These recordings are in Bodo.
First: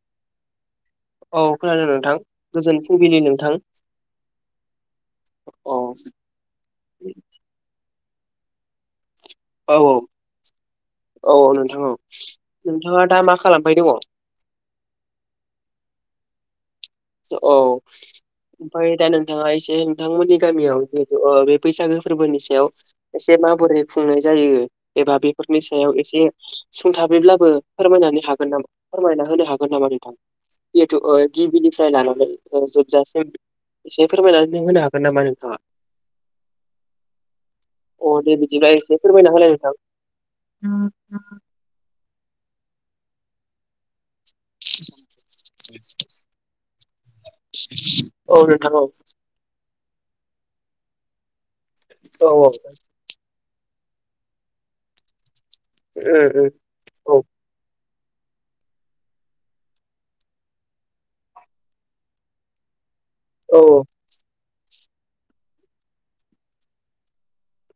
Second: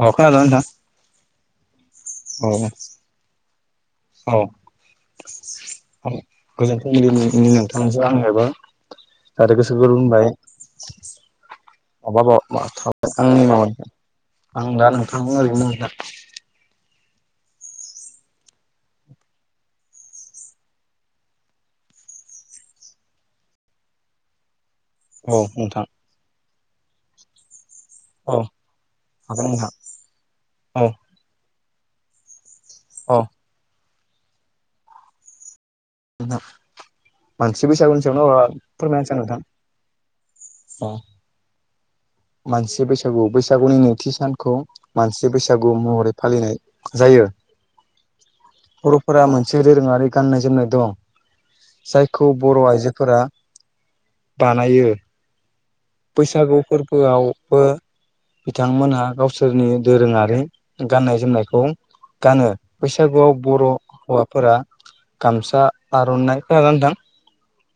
अ खोनादोना नोंथां? औ खोनादों नोंथां औ गोजोन फुंबिलि नोंथां औ औ गोजोन फुं बिदि नोंथां आनोबो आरो गोसो औ गोरबोनिफाय औ औ नोंथां औ माबा नोंथाङा थाबाय दा मा आंनि खालामबाय माबा दङ औ आं दा नोंथां ओरैनो औ ओमफ्राय दा नोंथाङा एसे नोंथांमोननि गामियाव जिहेतु ओ बे बैसागो फोरबोनि सायाव एसे माबोरै खुंनाय जायो एबा औ बेफोरनि नोंथां सायाव एसे सुंथाबैब्लाबो फोरमायनानै औ हागोन नामा फोरमायना होनो हागोन नामा नोंथां औ जिहेथु गिबिनिफ्राय लानानै औ जोबजासिम एसे फोरमायनानै होनो हागोन नामा नोंथाङा? नोंथां मानसि बैसागुनि अ सायाव न‌ ओ दे बिदिब्ला एसे फोरमायनाहोनोसै आं फोरमायना नोंथां होलाय अ [inaudible] मानसि बैसागु बैसागुनि नैथि सान खौ मानसि बैसागु महरै फालिनाय जायो औ नोंथां औ बरफोरा मोनसे दोरोङारि गाननाय जोमनाय दं औ जायखौ औ बर आइजोफोरा बानायो उम उम बैसागु औ फोरबोआवबो बिथांमोनहा गावसोरनि दोरोङारि गाननाय जोमनायखौ गानो बैसागुआव औ बर औ हौवाफोरा गामसा आर नाइ खोनादोंना नोंथां?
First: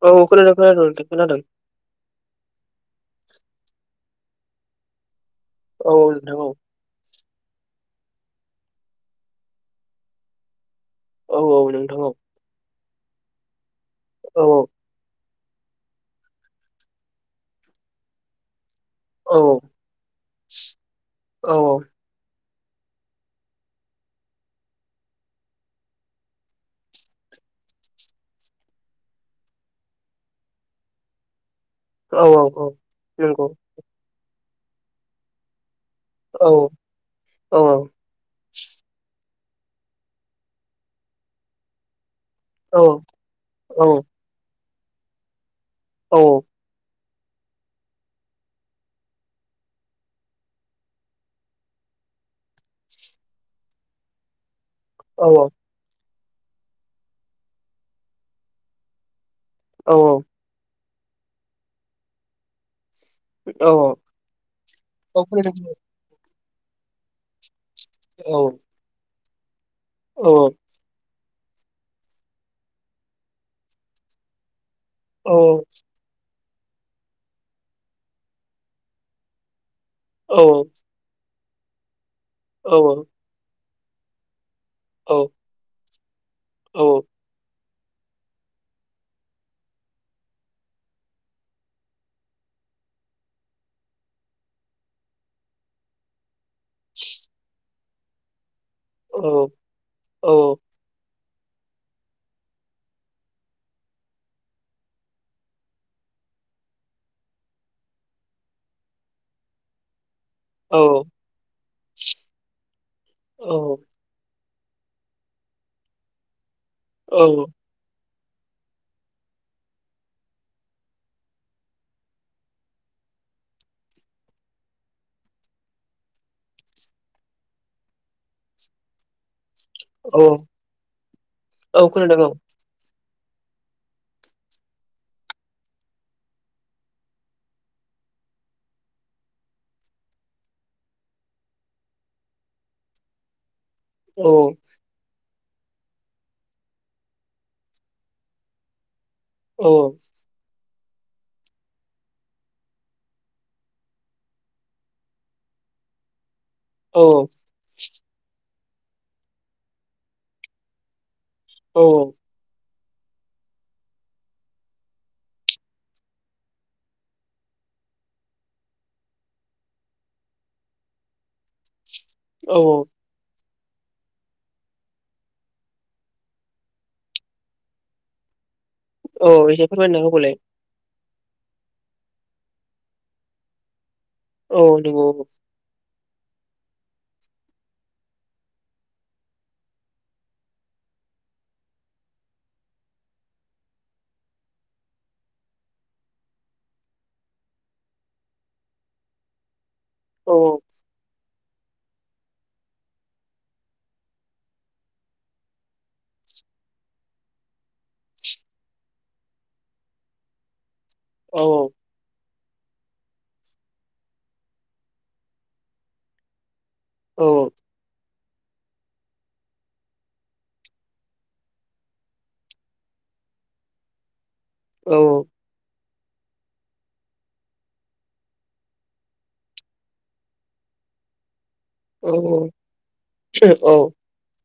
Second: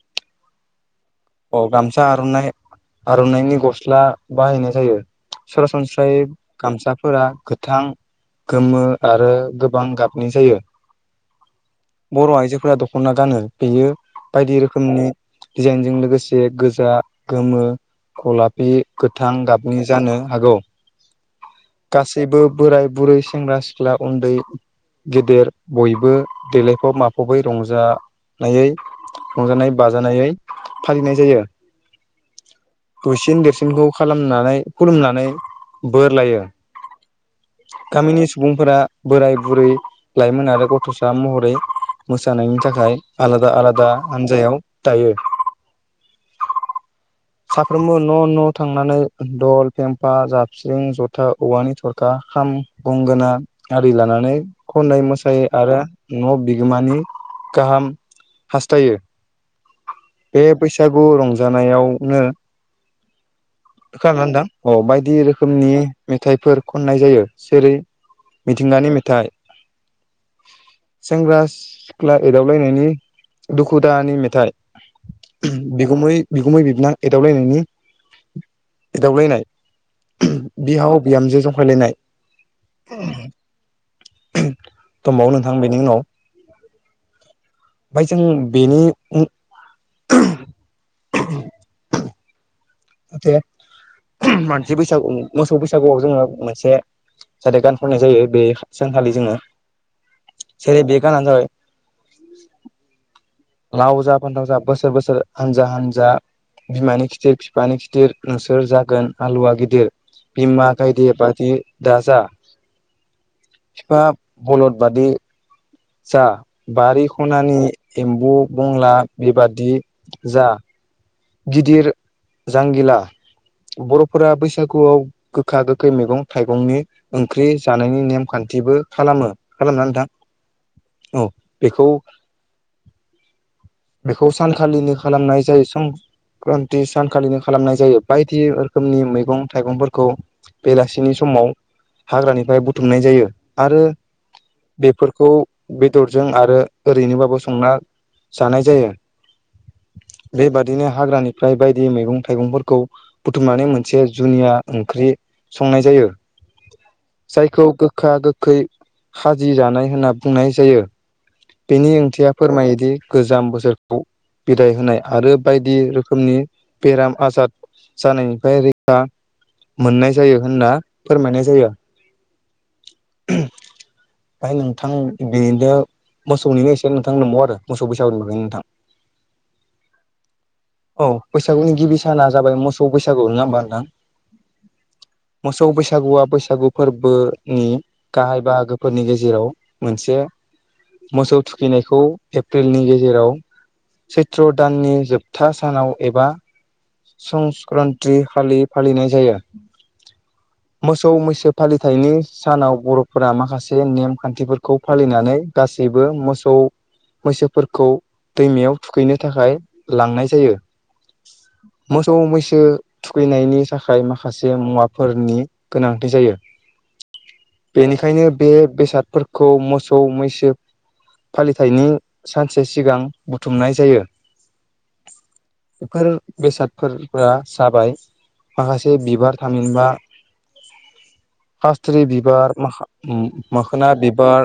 औ खोनादों खानादों नोंथां खोनादों अ गामसा आरनाइ आरनाइनि गस्ला बाहायनाय जायो औ सरासनस्रायै गामसाफोरा गोथां गोमो आरो गोबां गाबनि जायो औ औ नोंथां औ खना गानो बेयो औ बायदि रोखोमनि दिजाइनजों लोगोसे से गोजा गोमो गलाब बे गोथां औ गाबनि जानो हागौ औ गासैबो बोराय बुरै सेंग्रा सिख्ला उन्दै गेदेर बयबो देलायफब माफबै रंजा नायै रंजानाय बाजानायै फालिनाय जायो औ औ औ दुसिन नंगौ देरसिनखौ खालामनानै खुलुमनानै बोर लायो औ औ औ गामिनि सुबुंफोरा बोराय बुरै लाइमोन आरो गथसा महरै मोसानायनि औ थाखाय आलादा औ आलादा हान्जायाव दायो औ [inaudible] साफ्रोमबो न न थांनानै दल फेमफा जाबस्रिं जथा औवानि थरखा खाम गंगोना आरि लानानै खनै मोसायै आरो न बिगोमानि गाहाम हास्थायो औ औ बे बैसागु रंजानायावनो औ खोनादोंना नोंथा औ अ खोनादों खोनादों रोखोमनि मेथाइफोर खननाय जायो जेरै औ मिथिंगानि मेथाइ औ औ सेंग्रा सिख्ला एदावलायनायनि दुखु दाहानि मेथाइ औ बिगुमै बिगुमै बिबोनां एदावलायनायनि एदावलायनाय औ बिहाव बिहामजो जंखायलायनाय औ औ दंबावो नोंथां बेनि उनाव औ ओमफय जों बेनि [unintelligible] [unintelligible] [unintelligible] मानसि बैसागु मोसौ बैसागुआव जोङो मोनसे जाहाथे गान खननाय जायो बे सानखाालि जोङो औ जेरै बे गानानो जाबाय लाव जा फान्थाव जा बोसोर बोसोर हानजा हानजा बिमानि खिथेर बिफानि खिथिर नोंसोर जागोन हालुवा गिदिर बिमा गायदे बादि दाजा औ फिफा बलद बादि जा बारि खनानि औ एम्बु बंला बेबादि जा गिदिर जांगिला बर'फोरा बैसागुआव गोखा गोखै मैगं थाइगंनि ओंख्रि जानायनि नेमखान थिबो खालामो खालामना नोंथां औ बेखौ खोनादों औ बेखौ सानखालिनि खालामनाय जायो सं क्रान्ति सानखालिनो खालामनाय जायो बायदि रोखोमनि मैगं थाइगंफोरखौ बेलासिनि समाव हाग्रानिफ्राय बुथुमनाय जायो आरो औ बेफोरखौ बेदरजों आरो ओरैनोबाबो संना जानाय जायो औ बेबादिनो हाग्रानिफ्राय बायदि मैगं थाइगंफोरखौ बुथुमनानै मोनसे जुनिया ओंख्रि संनाय जायो औ जायखौ गोखा गोखै खाजि जानाय होनना बुंनाय जायो बेनि ओंथिया फोरमायोदि गोजाम बोसोरखौ बिदाय होनाय आरो बाय दि रोखोमनि बेराम आजार जानायनिफ्राय रैखा मोननाय जायो होनना फोरमायनाय जायो। औ औ [unintelligible] ओय नोंथां बेनो मोसौनि एसे नोंथां नंबाव आरो मोसौ बैसागुनिनो नोंथां औ एसे फोरमायना होबावलाय औ बैसागुनि गिबि साना जाबाय मोसौ बैसागु नङा होमबा नोंथां? औ नोंगौ मोसौ बैसागुआ बैसागु फोरबोनि गाहाय बाहागोफोरनि गेजेराव मोनसे मोसौ थुखैनायखौ एप्रिलनि गेजेराव सैत्र' दाननि जोब था सानाव एबा संस्क्रान्ती खालि फालिनाय जायो औ मोसौ मैसो फालिथायनि सानाव बर'फोरा माखासे नेम खान्थिफोरखौ फालिनानै गासैबो मोसौ मैसोफोरखौ दैमायाव थुखैनो थाखाय लांनाय जायो औ मोसौ मैस सो थुखैनायनि थाखाय माखासे मुवाफोरनि गोनांथि जायो बेनिखायनो बे बेसादफोरखौ मोसौ मैसो फालिथायनि सानसे सिगां बुथुमनाय जायो औ बेफोर बेसादफोरफोरा जाबाय माखासे बिबार थामिनबा खासथ्रि औ औ बिबार माखा उम माखोना औ बिबार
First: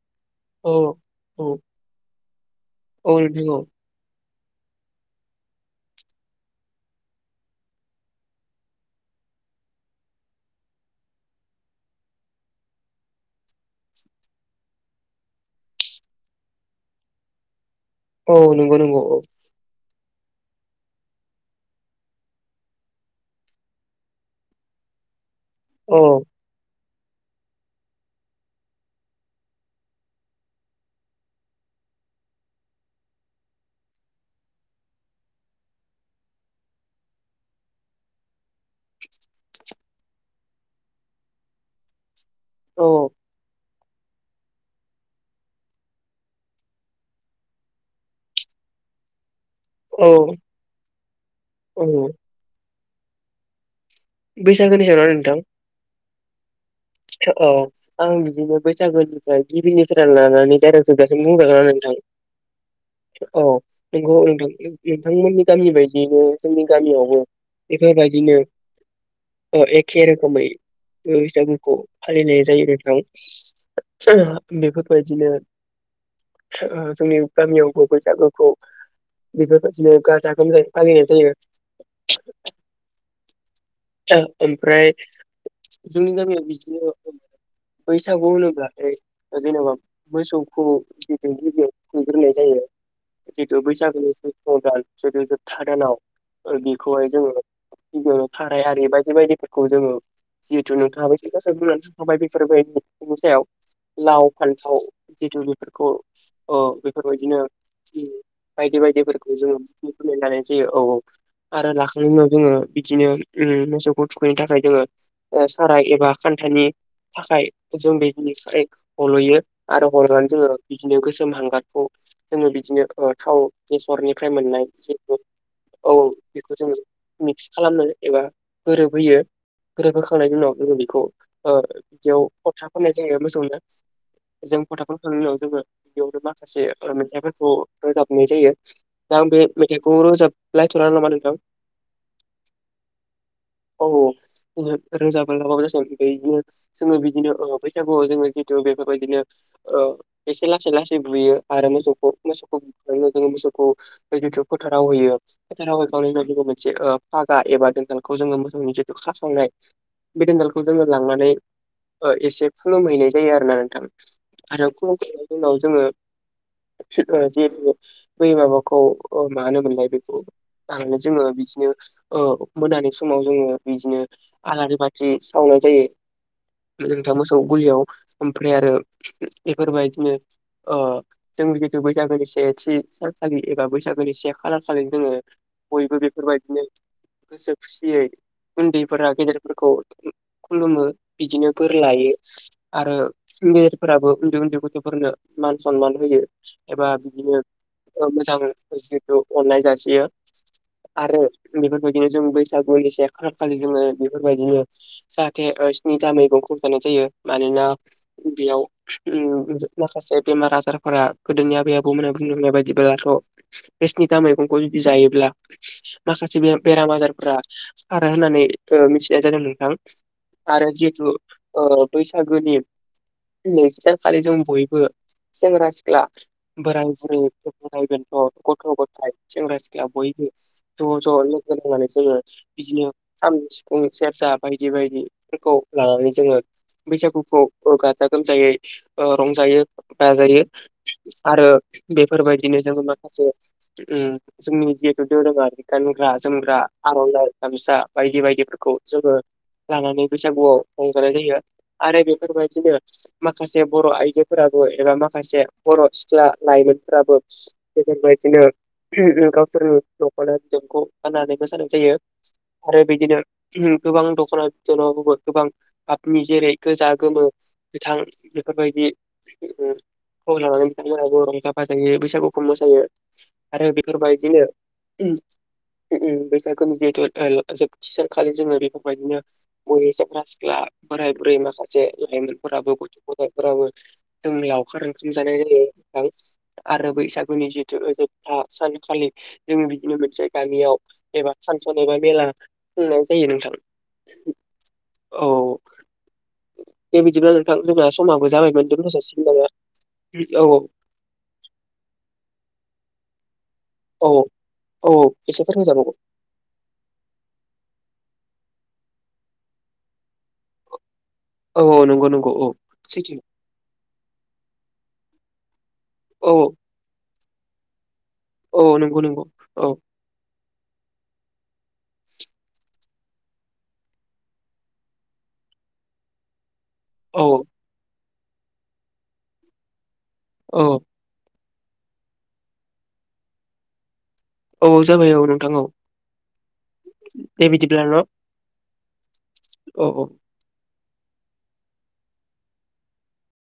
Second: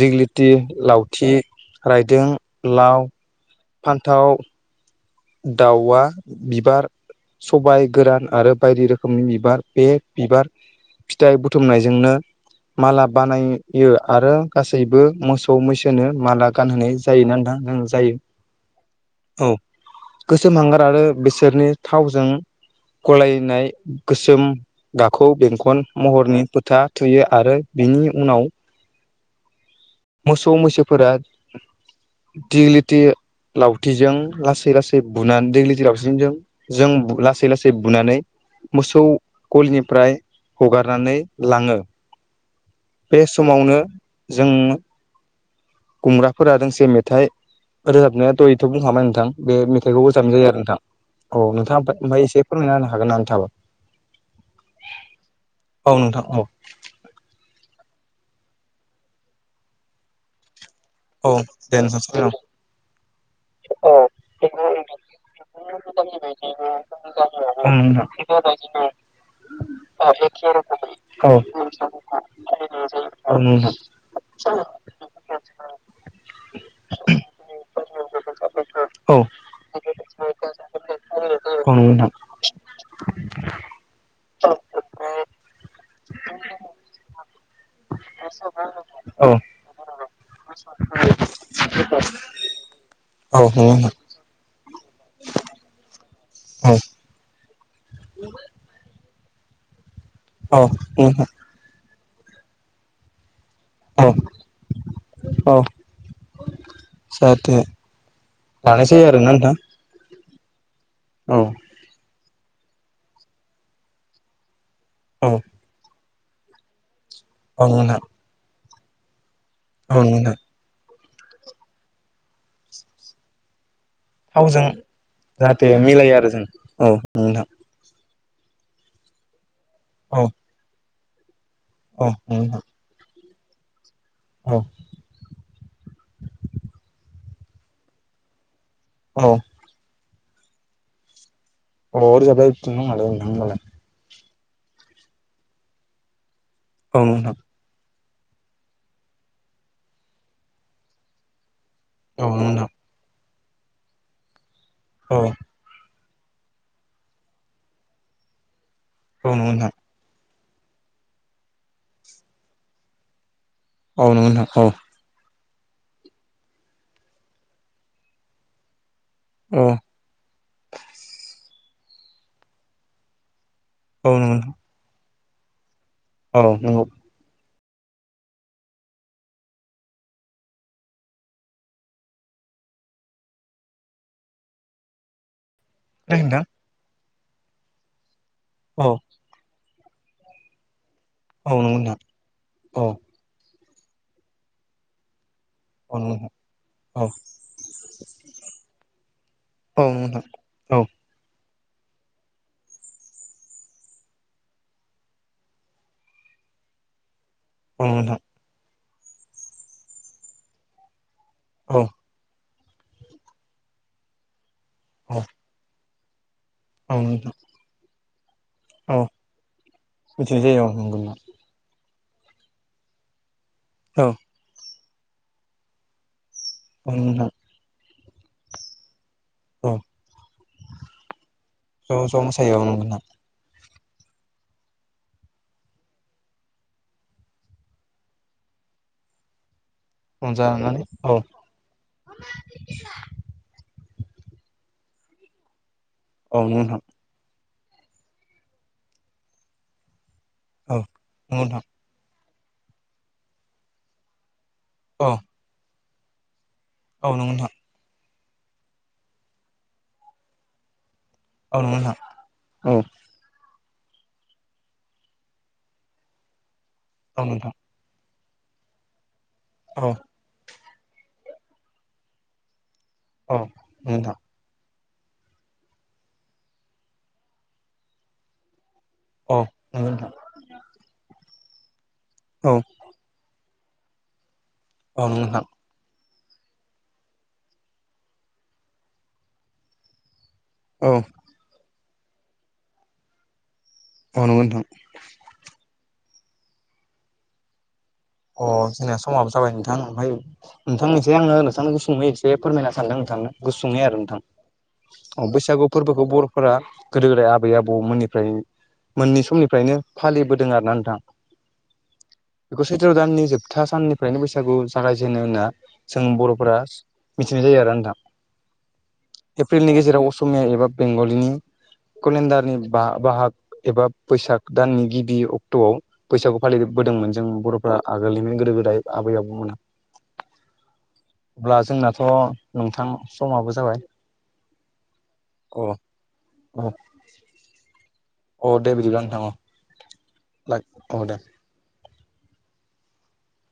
दिगलि थि औ लावथि रायदों लाव अ [unintelligible] फान्थाव दावआ बिबार सबाय गोरान आरो बायदि रोखोमनि बिबार बे बिबार फिथाइ बुथुमनायजोंनो माला बानायो आरो गासैबो मोसौ मैसोनो माला गानहोनाय जायोना नोंथां? जायो औ नंगौ नंगौ औ। गोसोम हांगार आरो बिसोरनि थावजों गलायनाय गोसोम गाखो खौ बेंखन औ महरनि फोथा थुयो आरो बिनि उनाव मोसौ मैसोफोरा दिगलिटि लावथिजों लासै लासै बुनानै दिग्लिथि लावथिंजों जों लासै लासै बुनानै मोसौ गलिनिफ्राय हगारनानै लाङो। औ बे समावनो जों गुमग्राफोरा दोंसे मेथाइ रोजाबनायाथ' एथ' बुंङामाय नोंथां। बे मेथाइखौ औ रोजाबनाय जायो आरो नोंथां। औ नोंथाङा ओमफ्राय एसे फोरमायना होनो हागोन नामा नोंथांङाबो? बैसागोनि ओ आरो नोंथां? औ नोंथां औ। औ आं बिदिनो बैसागोनिफ्राय गिबिनिफ्राय लानानै डाइरेक्ट जोबजासिम औ बुंदों दे नोंथां। सावरायलां औ नंगौ नोंथांमोननि गामि बायदियैनो जोंनि गामियावबो [unintelligible] अ एखे रोखोमै औ फालिनाय जायो नोंथां। बेफोरबायदिनो ओहो जोंनि गामियावबो बैसागोखौ औ बिफोर बायदिनो गाजा गोमजायै फालिनाय जायो। औ नोंथां ओमफ्राय जोंनि गामियाव बिदिनो बैसागु होनोब्ला औ जेनेबा मोसौखौ गिदिर गिदिर खुंग्रोनाय जायो औ जितु नंगौ नोंथां बैसागुनि बा जोबथा दानावाय ओ औ बेखौहाय जोङो थाराय आरि बा बेबायदिफोरखौ जोङो औ जिहेथु नोंथाङा नोंथां बैसा औ लाव फान्थाव जिथु औ बेफोरखौ अ बेफोरबायदिनो जाहाथे बायदि लानाय जायो आरोना बायदिफोरखौ नोंथां जोङो [unintelligible] यनानै जे औ औ औ आरो लाखांनायनि उनाव जोङो बिदिनो मोसौखौ थुखैनो थाखाय जोङो औ ओ साराय एबा खान्थाइनि थाखाय औ नंगौ जों बे नोंथां [unintelligible] हल'यो। आरो औ नंगौ हल'नानै नोंथां जोङो बिदिनो गोसोम हांगारखौ जोङो बिदिनो ओ थाव बेसरनिफ्राय मोननाय थावजों जेटु जाहाथे औ मिलायो आरो जों बेखौ जोङो औ नंगौ मिक्स नोंथां खालामनो एबा गोरोबहोयो औ गोरोबहोखांनायनि उनाव जोङो बेखौ ओ औ बिदियाव नंगौ फोथा फोननाय जायो मोसौनो। नोंथां औ जों फथा खालामखांनायनि उनाव जोङो बेयावनो माखासे मेथाइफोरखौ रोजाबनाय जायो। दा आं औ बे मेथाइखौ रोजाबलायथ'ला नामा नोंथां? औ [unintelligible] [unintelligible] जोङो औ बिदिनो बै आव जोङो जिहेतु बेफोरबायदिनो एसे लासै लासै बुयो आरो मोसौखौ मोसौखौ नोंथां ज मोसौ खौथु फोथाराव होयो औ फोथाराव [unintelligible] मोनसे फागा एबा दोनदालखौ जोङो मोसौनो खास्लायनाइ नंगौ बे दोनदालखौ जोङो लांनानै एसे खुलुम हैैनाय जायो आरो ना नोंथां नोंथां औ आरो खुुम उनाव जोङो जिहेतु बै माबाखौ मा औ होनोमोनलाय बेखौ लानानै जोङो बिदिनो मोनानि समाव जोङो बिदिनो नंगौ नोंथां आलारि बाथि सावनाय जायो औ नंगौ नोंथा। मोसौ गलियाव ओमफ्राय आरो बेफोरबायदिनो जों जिहेतु बैसागोनि सेथि सानखालि एबा बैसागोनि से खालार खालि जोङो बयबो नोंथां बेफोरबायदिनो गोसो खुसियै औ उन्दैफोरा गेदेरफोरखौ खुलुमो बिदिनो औ बोर नंगौ नोंथां लायो आरो औ फोराबो उन्दै उन्दै गथ'फोरनो मान सनमान होयो नंगौ एबा बिदिनो मोजां जिहेथु अननाय जासियो खोनायाखै नोंथां औ आरो बेफोरबायदिनो जों बैसागुनि से खालार खालि जोङो बेफोरबायदिनो जाहाथे स्नि था मैगं खौ जानाय जायो मानोना औ नंगौ नोंथां बेयाव माखासे बेमार आजारफोरा गोदोनि आबै औ नंगौ नोंथां औ नंगौ नोंथां औ नोंथां औ आबौमोनहा बुंलांनाय बायदिब्लाथ' बे स्निथा मैगंखौ जुदि औ जायोब्ला माखासे बेराम औ आजारफोरा नोंथां खारो होननानै ओ औ मिथिनाय जादों नोंथां मिथिनाय जायो आरो औ नंगौ जिहेथु ओ बैसागोनि नैथि नोंथां औ सानखालि जों बयबो सेंग्रा सिख्ला बोराय औ बुरै नोंथां [unintelligible] अ ग'थ गथाय सेंग्रा औ सिख्ला बयबो ज-ज लोगोनांनानै ज' नोंसोरो मोसायो औ बिदिनो नोंथां सिफुं सेरजा बायदि-बायदिफोरखौ लानानै जोङो बैसागुखौ ओ गाजा गोमजायै ओ रंजायो बाजायो रंजानानै औ आरो बेफोरबायदिनो जोङो माखासे उम जोंनि जिहेटु दोरोङारि गानग्रा औ जोमग्रा नंगौ नोंथां आरनाय गामसा बायदि बायदिफोरखौ जोङो लानानै बैसागुआव औ रंजानाय जायो नंगौ नोंथां आरो बेफोरबायदिनो माखासे बर' आइजो फोराबो एबा औ माखासे बर' सिख्ला औ लाइमोनफोराबो नंगौ नोंथां ज बिदिनो गावसोर [unintelligible] गाननानै औ मोसानाय नंगौ जायो आरो बिदिनो गोबां दख'ना बिदनाव गोबां गाबनि जेरै गोजा गोमो नोंथां गोथां बेफोरबायदि औ खौ लानानै बिथांमोनाबो रंजा बाजायो बैसागुखौ मोसायो औ आरो नोंथां बेफोरबायदिनो बैसागुनि बेथ' जोबथि सानखालि जोङो बेखौ औ नंगौ नोंथां [unintelligible] फोराबो औ जोंनि लावखार ओंखाम नंगौ नोंथां जानाय आरो बैसागुनि जिहेथु जोबथा सानखालि जोङो बिदिनो मोनसे गामियाव औ नंगौ नोंथां औ एबा फांसन एबा मेला खुंनाय जायो नोंथां अ नंगौ नोंथां। औ दे बिदिब्ला नोंथां जोंना समाबो अ जाबायमोन दोनथ' जोंनिया जासिगोन समाबो नामा? जाबाय नोंथां ओमफ्राय औ नोंथांनिसिम आङो नोंथांनिखौ एसे फोरमायना सानदों [unintelligible] गुसुङै आरो औ नोंथां औ अ एसे बैसागु फोरमायजाबावगौ फोर्बोखौ बर'फोरा गोदो गोदाय आबै आबौमोननि ओमफ्राय मोननै समनिफ्रायनो फालिबोदों आरो ना नोंथां औ नंगौ नंगौ औ [unintelligible] सैथो दाननि जोबथा साननिफ्रायनो बैसागु जागायजेन होना जों औ बर'फोरा मिथिनाय जायो आरो नोंथा औ नंगौ नंगौ एप्रिलनि औ गेजेराव असमिया एबा बेंगलिनि केलेन्डारनि बा बाहाग एबा बैसाग दाननि गिबि अक्ट'आव बैसागु फालिबोदोंमोन औ जों बर'फ्रा आगोलनिनो गोदो गोदाय आबै आबौमोना औ अब्ला जोंनाथ' नोंथां समाबो जाबाय औ जाबाय औ नोंथां औ अ अ दे बिदिब्ला न। अ दे बिदिब्ला नोंथां औ औ ला अ दे